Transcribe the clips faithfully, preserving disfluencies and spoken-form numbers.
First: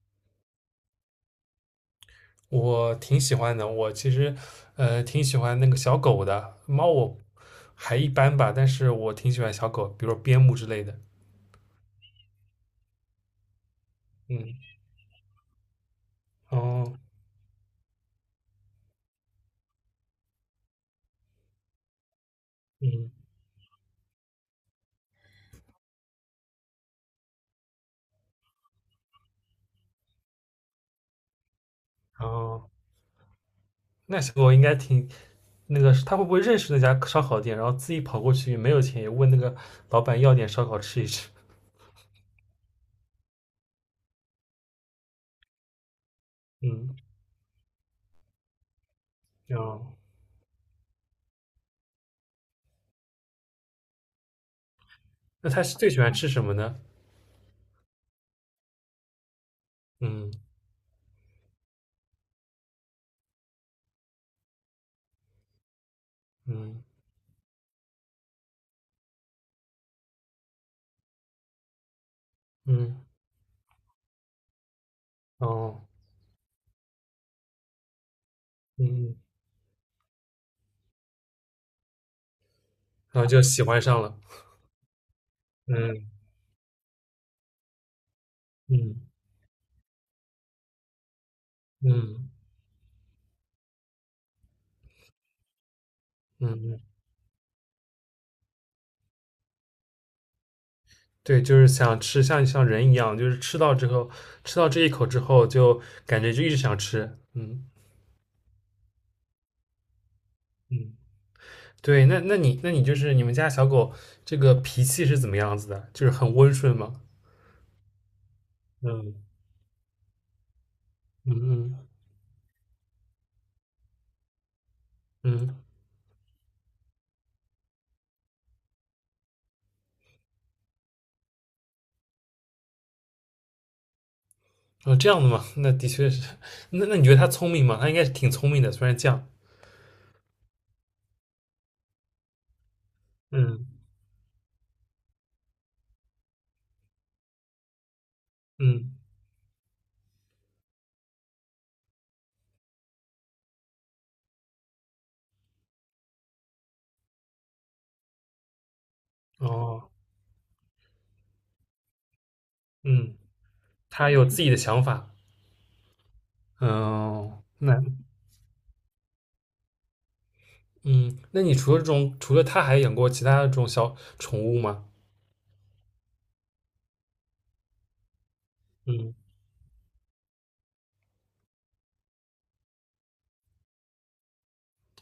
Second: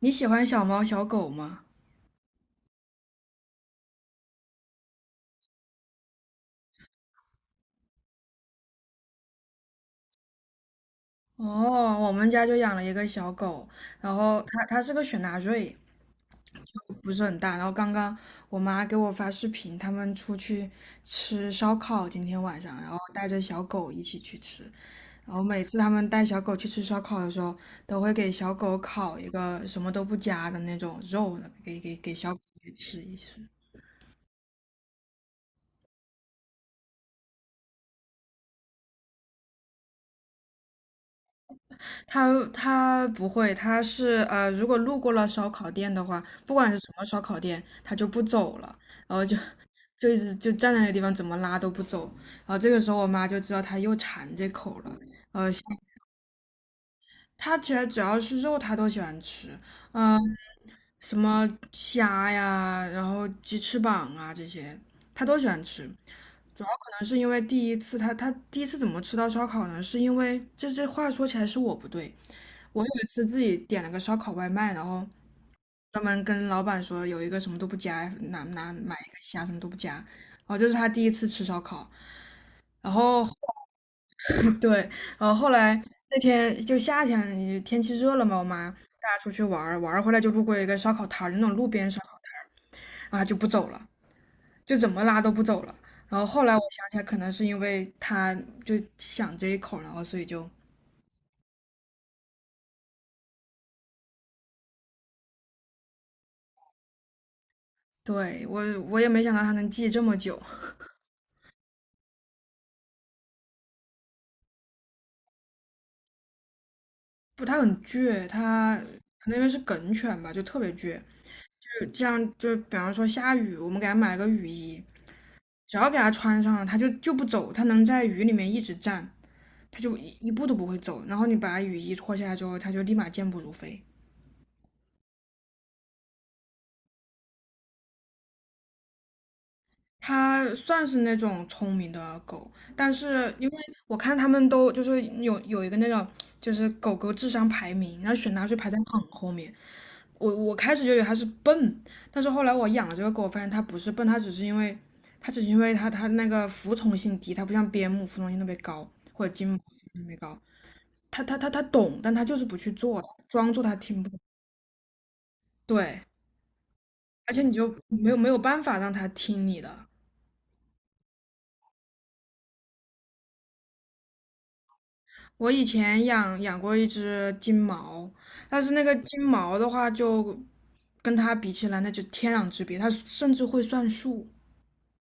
你喜欢小猫小狗吗？我挺喜欢的，我其实呃挺喜欢那个小狗的，猫我还一般吧，但是我挺喜欢小狗，比如说边牧之类的。哦，我们家就养了一个小狗，然后嗯，它它是个雪纳瑞，哦，不是很大。然后刚刚我妈给我发视频，他们出去吃烧烤，今天晚上，然后嗯，带着小狗一起去吃。然后每次他们带小狗去吃烧烤的时候，都会给小狗烤一个什么都不加的那种肉，给给给小狗哦，也吃一吃。那小狗应该挺那个，它会不会认识那家烧烤店，然后自己跑过去没有钱也问那个老板要点烧烤吃一吃？他他不会，他是呃，如果路过了烧烤店的话，不管是什嗯，么烧烤店，他就不走了，然后就哦，就一直就站在那个地方，怎么拉都不走。然后这个时候我妈就知道他又馋这口了。那它是最喜欢吃什么呢？他其实只要是肉，他都喜欢吃，嗯、嗯什么虾呀，然后鸡翅膀啊这些，他都喜欢吃。主要嗯可能是因为第一次他他第一次怎么吃到烧烤呢？是因为这这话说起来是我不对，我有嗯，一次自己点了个烧烤外卖，然后哦专门跟老板说有一个什么都不加，拿拿买一嗯，个虾什么都不加。然后这是他第一次吃烧烤，然然后 后就喜欢上了。对，然后后来嗯那天就夏天天气热了嘛，我妈带嗯她出去玩儿，玩儿回来就路过一个烧烤摊儿，就那种路边烧烤嗯摊儿，然后她就不走了，就怎么拉都不走了。然后后嗯来我嗯想起来，可能是因为他就想这一口，然后所以就对，就是想吃，像像人一样，就是吃到之后，吃到这一口之后，就感觉就一直想吃。嗯对我我也没想到他能记这么久。嗯，对，那那你那你就是你们家小狗这个脾气是怎么样子的？就是很温顺吗？不，它很倔，它嗯可能因为是梗犬吧，就特别倔。嗯就嗯这样，就比方说下雨，我们给它买了个雨衣，嗯，只要给它穿上了，它就就不走，它能在雨里面一直站，它就一一步都不会走。然后你把雨衣脱下来之后，它就立马健步如飞。哦，这样的嘛，那的确是。那那你觉得它聪明吗？它应该是挺聪明的，虽然犟。它算是那种聪明的狗，但是因为嗯我看他们都就是有有一个那种就是狗狗智商排名，然后选它就排在嗯，很后面。我我开始就以为它是笨，但是后来我养了这个狗，发现它不是笨，它只是因为它只是因为它它那个服从性低，它不像边牧服从性特别高，或者金毛服从哦，性特别高，它它它它懂，但它就是不去做，嗯，装作它听不它懂。有自己的想法。对，而嗯，且你就那没有没有办法让它听你的。嗯，那你除了这种，除了它还养过其他的这种小宠物吗？我以前养养过一只金毛，但是那个嗯。金毛的话就跟它比起来，那就天壤之别，它甚至会算数。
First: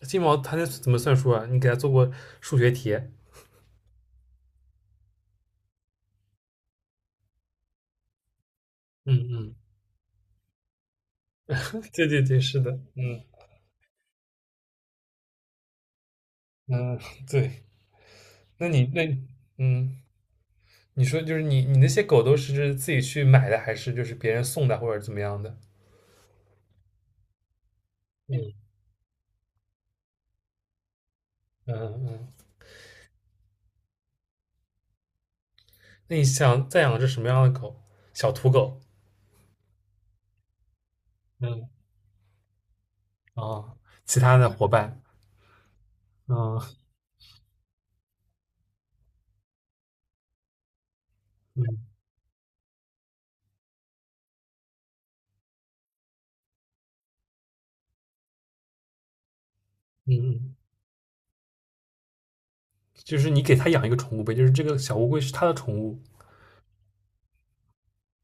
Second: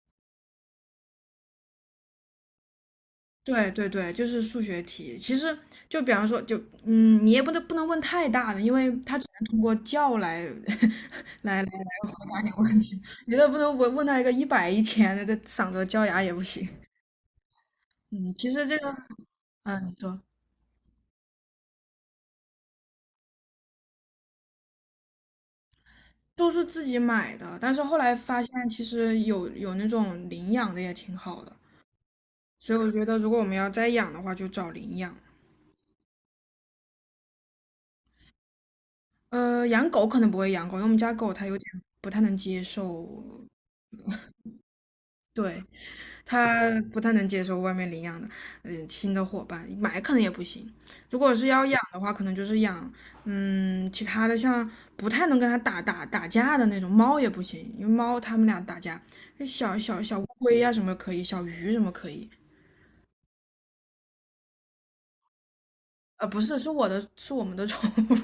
金毛它那怎么算数啊？你给它做过数学题？对对对，就是数学题。其实就比方说，就嗯，你也不能不能问太大的，因为它只嗯能嗯，通过叫来 来来来对回对答对，你是的，问题。嗯你都不能问问他一个一百一千的，这嗓子叫哑也不行。嗯，对。嗯，其实那这你个，那嗯，你嗯，说你说就是你你那些狗都是自己去买的，还是就是别人送的，或者怎么样的？都是自己买的，但是后来发现嗯其实有有那种领养的也挺好的，嗯嗯。所以我觉得如果我们要再养的话，就找领养。那你想再养只什么样的狗？小土狗。呃，养狗可能不会养狗，因为我们家狗它有嗯点不太能接受，啊，其他的伙伴，对。它嗯不太能接受外面领养的，嗯，新的伙伴，买可能也不行。如果是要养嗯的话，可能就是养，嗯，其他的像不太能跟它打打打架的那种猫也不行，因为猫它们俩打架，小小嗯小乌嗯，龟呀、什么可以，小鱼什么可以。就是你给它养一个宠物呗，就是这个小乌龟是它的宠物，呃，不是，是我的，是我们的宠物。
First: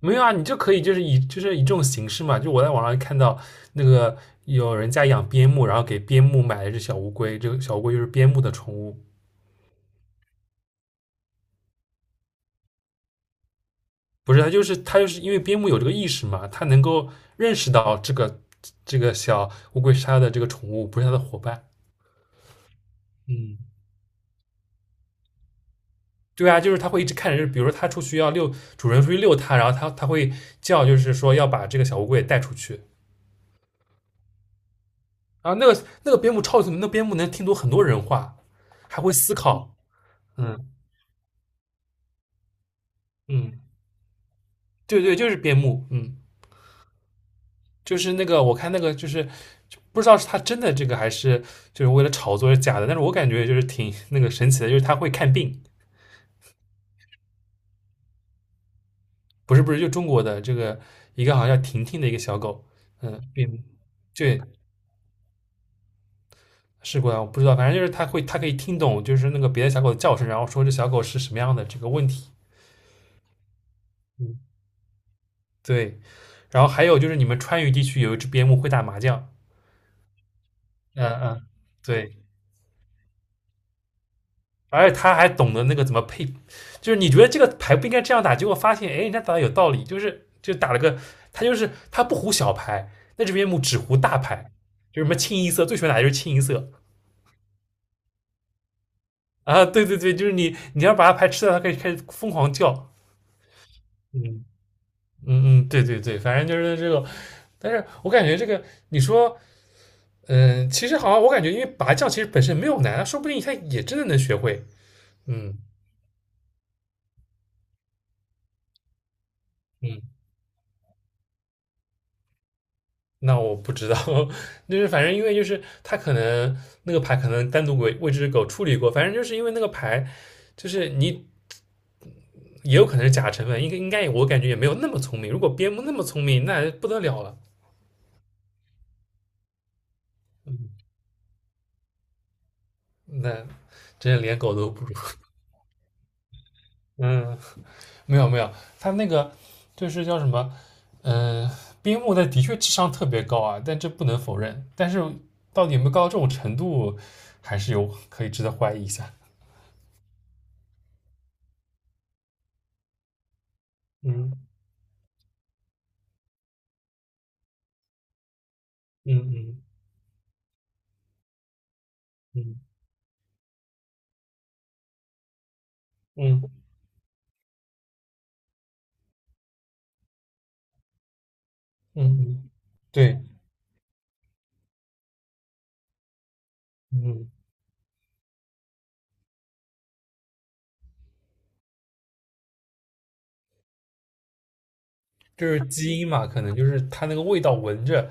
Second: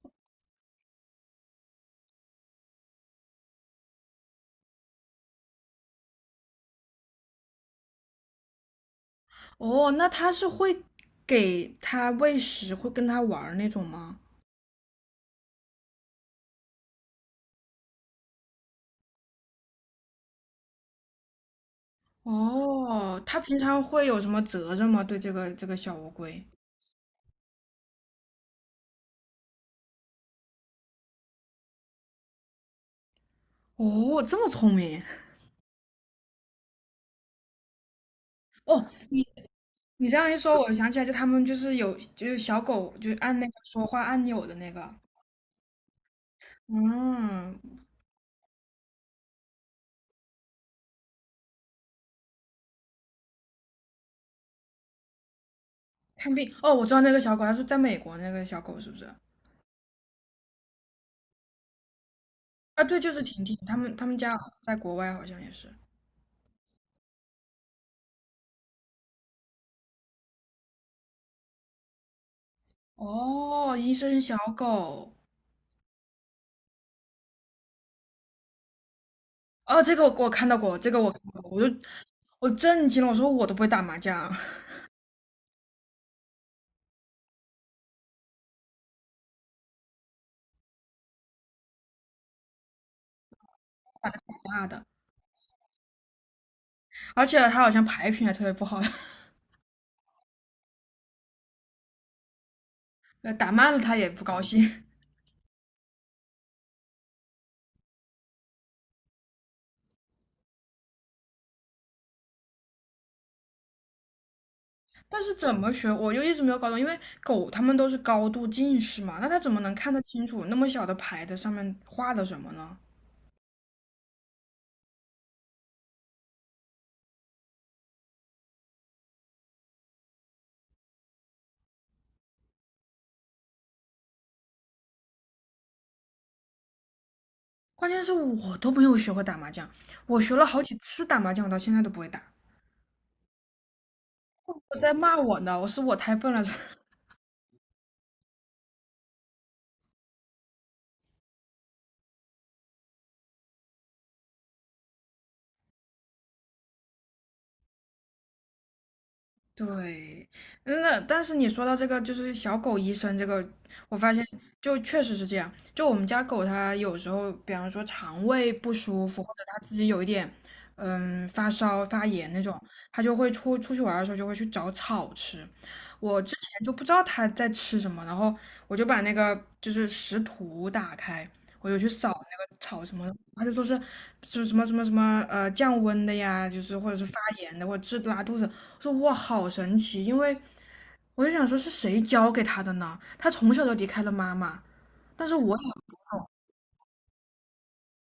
没有啊，你就可以就是以就是以这种形式嘛，就我在网上看到那个有人家养边牧，然后给边牧买了一只小乌龟，这个小乌龟就是边牧的宠物，哦，那它是会给它喂食，会跟它玩儿那种吗？不是它就是它就是因为边牧有这个意识嘛，它能够认识到这个这个小乌龟是它的这个宠物，不是它的伙伴。哦，它嗯，平常会有什么责任吗？对这个这个小乌龟？对啊，就是它会一直看着，就是比如说它出去要遛，主人出去遛它，然后它它会叫，就是说要把这个小乌龟也带出去。哦，这么聪明。啊。那个那个边牧超聪明，那个边牧能听懂很多人话，哦，还会你思考。你这样一说，嗯我想起来，就他们就是有就是小狗，就是按那个嗯。说话按钮的那个，对对，就是边牧，嗯，嗯，就是那个我看那个就是不知道是他真的这个还是就是为了炒作是假的，但是我感觉就是挺那个神奇的，就是他会看病，看病。哦，我知道那个小狗，它是在美国那个小狗是不是？不是不是，就中国的这个一个好像叫婷婷的一个小狗，啊，对，就是嗯，婷边婷，牧，他们他们家对，在国外好像也是。试过啊，我不知道，反正就是它会它可以听懂就是那个别的小狗的叫声，然后说这小狗是什么样的这个问题，哦，医生小嗯，狗，对，然后还有就是你们川渝地区有一只边牧会打麻将，哦，这个我我看到过，这个嗯我看到嗯，过，我就对。我震惊了，我说我都不会打麻将，而且他还懂得那个怎么配，就是你觉得这个牌不应该这样打，结果发现哎，人家打的有道理，就是就打了个他就是他不胡小牌，那这边目只胡大 牌，妈的！就是什么清一色，最喜欢打的就是清一色而且他好像牌品还特别不好，啊，对对对，就是你你要把他牌吃掉，他可以开始疯狂叫，打慢了他也不高嗯兴。嗯嗯，对对对，反正就是这个，但是我感觉这个你说嗯，其实好像我感觉因为拔将其实本身没有难啊，说不定他也真的能学会，但是怎嗯么学，我就一直没有搞懂，因为狗它们都是高度近视嘛，那它怎么能看得嗯。清楚那么小的牌子上面画的什么呢？那我不知道，就是反正因为就是他可能那个牌可能单独为为这只狗处理过，反正就是因为那个牌，就是你也有可能是假成分，应该应该我感觉也没有那么聪明。如果边牧那么聪明，那不得了了，关键是我都没有学会打麻将，我学了好几嗯次打麻将，我到现在都不会打。那真的连狗都我不在如。骂我呢，我是我太笨了。嗯，没有没有，他那个就是叫什么，嗯、呃边牧的的确智商特别高啊，但这不能否认。但是到底有没有高到这种程度，还是有可以值得怀疑一下。对，嗯那但是你说到这个，就是小狗医生这个，我发现嗯就确实是这样。就我们家狗，它有时候，比方说肠胃不舒嗯服，或者它嗯自己有一点，嗯，发烧、发炎嗯那嗯。种，它就会出出去玩儿的时候就会去找草吃。我之嗯前嗯就不知道它在吃什么，然后我就把那个就是食谱打开，我就去嗯，扫那嗯，个草什么的对，他就说是什么什么什么什么呃降温的呀，就是或者是发嗯，炎的或者治拉肚子。我说哇，好神奇！因为我就想说是谁教给他的呢？他从小就离开了妈妈，但是就我是也基因嘛，可能就是它那个味道闻着，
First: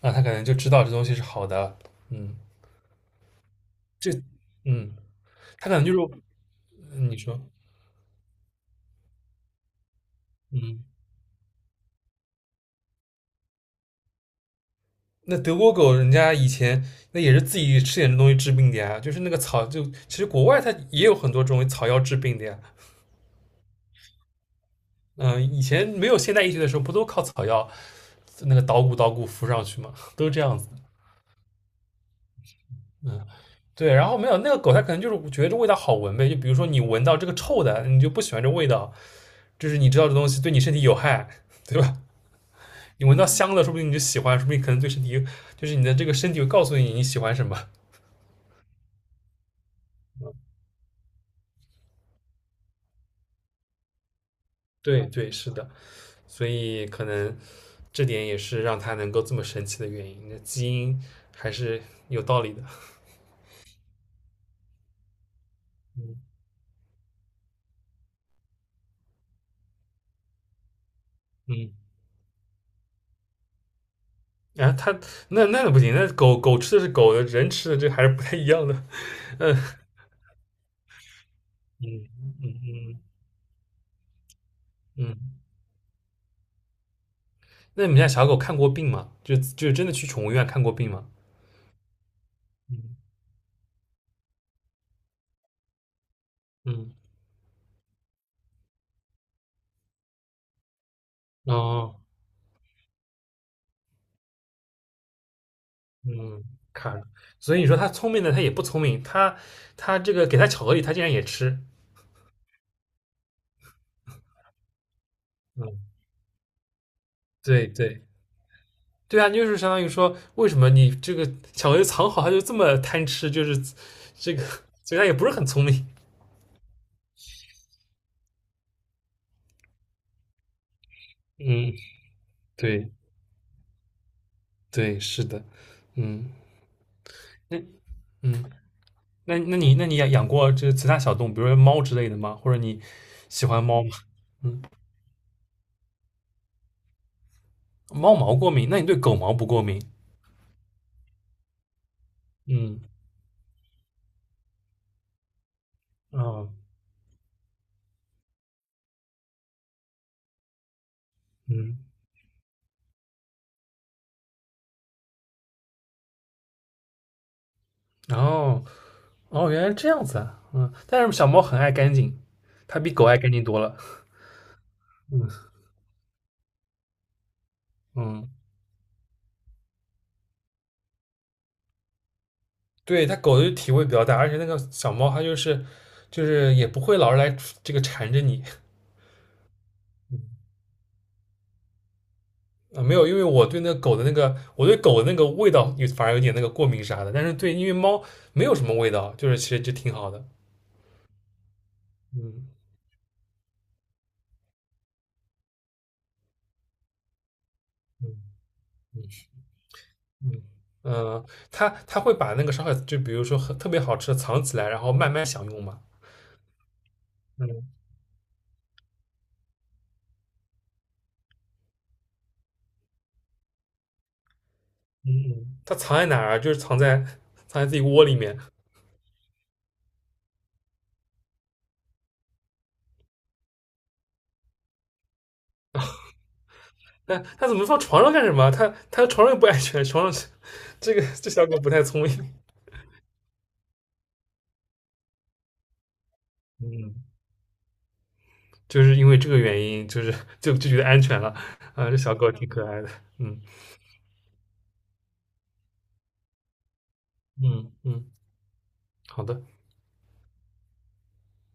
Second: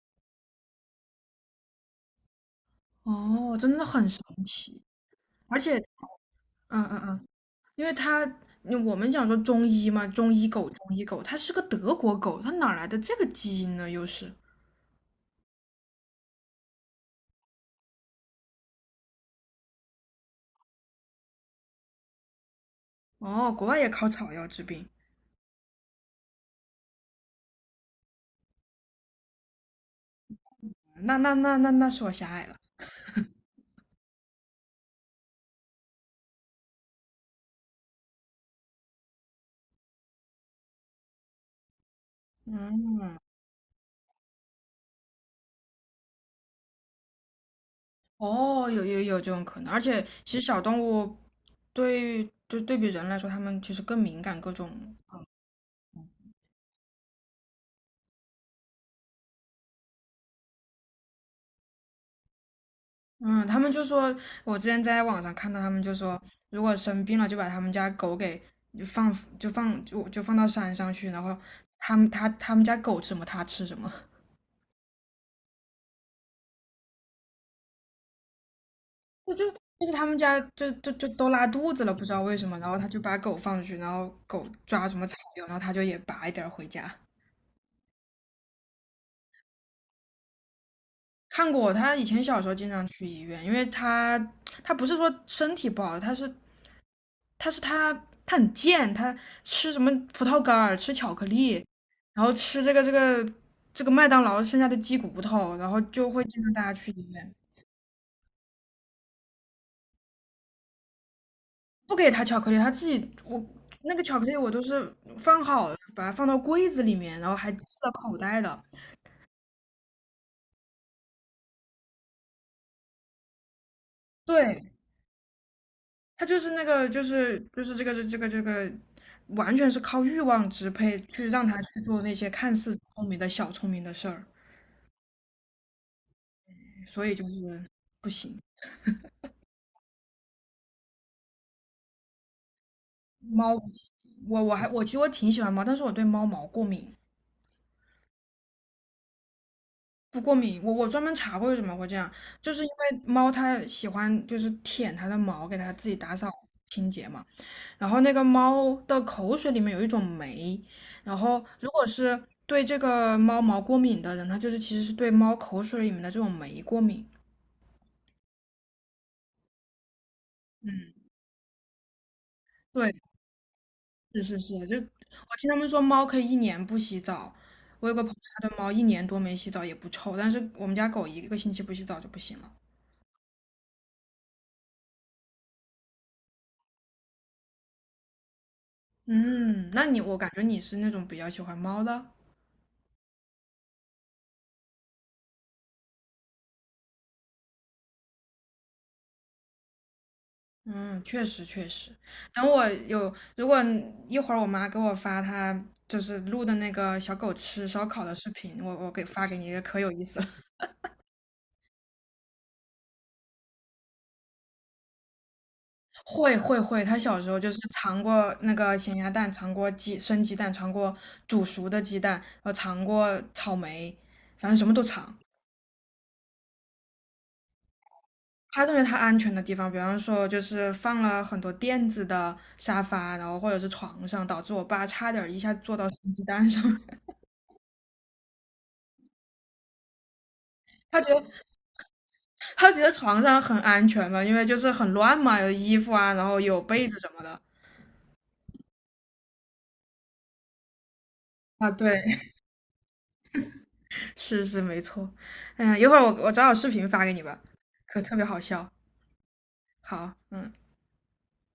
啊，它可能就知道这东西是好的嗯，哦，真的很这，神奇。嗯，而它可且，能就是嗯嗯嗯你嗯，说，因为他嗯我们讲说中医嘛，中医狗，嗯，中医狗，它是个德国狗，它哪来的这个基因呢？又是那德国狗人家以前那也是自己吃点这东西治病的呀，就是那个草就，其实国外它也有很多这种草药治病的呀。哦，国外也靠草药治病，嗯，以前没有现代医学的时候，不都靠草药那个捣鼓捣鼓敷上去嘛，都这样子。那那那那那是我狭隘了。嗯。对，然后没有那个狗，它可能就是觉得这味道好闻呗。就比如说你闻到这个臭的，你就不喜欢这味道，就是你知道这东西对你身体有害，对吧？嗯。你闻到香的，说不定你就喜欢，说不定可能对身体，就是你的这个身体会告诉你你喜欢什么。哦，有有有这种可能，而且其实小动物对就对比人来说，它们其实更敏感各种。对对，是的，所以可能这点也是让它能够这么神奇的原因。那基因还是有道理的。嗯，他们就说，我之前在网上看到他们就嗯说，如果生病了就把他们家狗给放就放就就放到山上去，然后嗯，他们他他们家狗吃什么它吃什么，然、后它那那不行，那狗狗吃的是狗的，人吃的这还是不太一样的。我就嗯就是他们家就就就都拉肚子了，不嗯知道为嗯什么，然后他就嗯把狗放出去，然后狗抓什么草嗯。药，然后他就也拔一点儿回家。那你们家小狗看过病吗？就就真的去宠物医院看过病吗？看过，他以前小时候经常嗯去医院，因为他他不是说身体不好，他是嗯他是他他很贱，他吃什么葡萄干儿，吃巧克力，哦然后吃这个这个这个麦当劳剩下的鸡骨头，然后就会经嗯，常带他去看了，医院，所以你说它聪明的，它也不聪明，它它这个给它巧克力，它竟然也吃，不给他巧克力，他自己我那个巧克力我都是放好嗯，了，把它放到柜子里面，然后还系对了对口袋的，对啊，就是相当于说，为什么你这个巧克力藏好，它就这么贪吃，就是这个，对，所以它也不是很聪明，他就是那个，就是就是这个这这个这个，完全是靠欲望支配去让他嗯，去做那些看似对聪明的小聪明的事儿，对，是的，嗯，所以就那是不行。嗯，那那你那你养养过这其他小动物，比如说猫之类的吗？或者你喜猫欢猫吗？我我嗯。还我其实我挺喜欢猫，但是我对猫毛过敏，猫毛过敏，那你对狗毛不过敏？不过敏。我我专门查过为什么会这样，就是因嗯，为猫它喜欢就是舔它的毛，给它自己打扫哦，清洁嘛。然后那个猫的口水里面有一种酶，然后如嗯，果是对这个猫毛过敏的人，他就是其实是对猫口水里面的这种酶过敏。哦，哦，原来这样子啊，嗯，嗯，但是小猫很爱干净，它比对，狗爱干净多了。是是是，就我听他们说猫可以一年不洗澡，我有个朋友嗯，他的猫一年多没洗澡也不臭，但是我们家狗一个星期不洗澡就不行了。对，它狗的体味比较大，而且那个小猫它就是就是也不会老是来这个缠着你。嗯，那你我感觉你是那种比较喜欢猫的。啊，没有，因为我对那个狗的那个，我对狗的那个味道有反而有点那个过敏啥的，但是对，因为猫没有什么味道，就是其实就挺好的。嗯，确实确实。等嗯我有，如果一会儿我妈给我发她就是录的那个小狗吃烧烤的嗯视频，我我给嗯，发给你，可有意思了。嗯，嗯，他他会把那个烧烤，就比如说很特别好吃的藏起来，然后慢慢享用嘛。会会会，她小时候就是嗯尝过那个咸鸭蛋，尝过鸡生鸡蛋，尝过煮熟的鸡蛋，呃，尝过草莓，反正什么都嗯尝。嗯，他藏在哪儿啊？就是藏在藏在自己窝里面。她认为她安全的地方，比方说就是放了很多垫子的沙发，然后或者是床上，导致我爸差点一下坐到生鸡蛋上。面。那他怎么放床上干什么啊？他他床上又不安全，床上 这他个觉得这小狗不太聪明。他觉得床上很安全嘛，因为就是很乱嘛，有衣服啊，然后有被嗯，子什么的。就是因为这个原因，就是就就觉得安全了。啊，啊，这小对，狗挺可爱的。嗯 是是没错。呀，一会儿我我找找视频发给你吧，嗯可嗯，特别好笑。好的。好，嗯。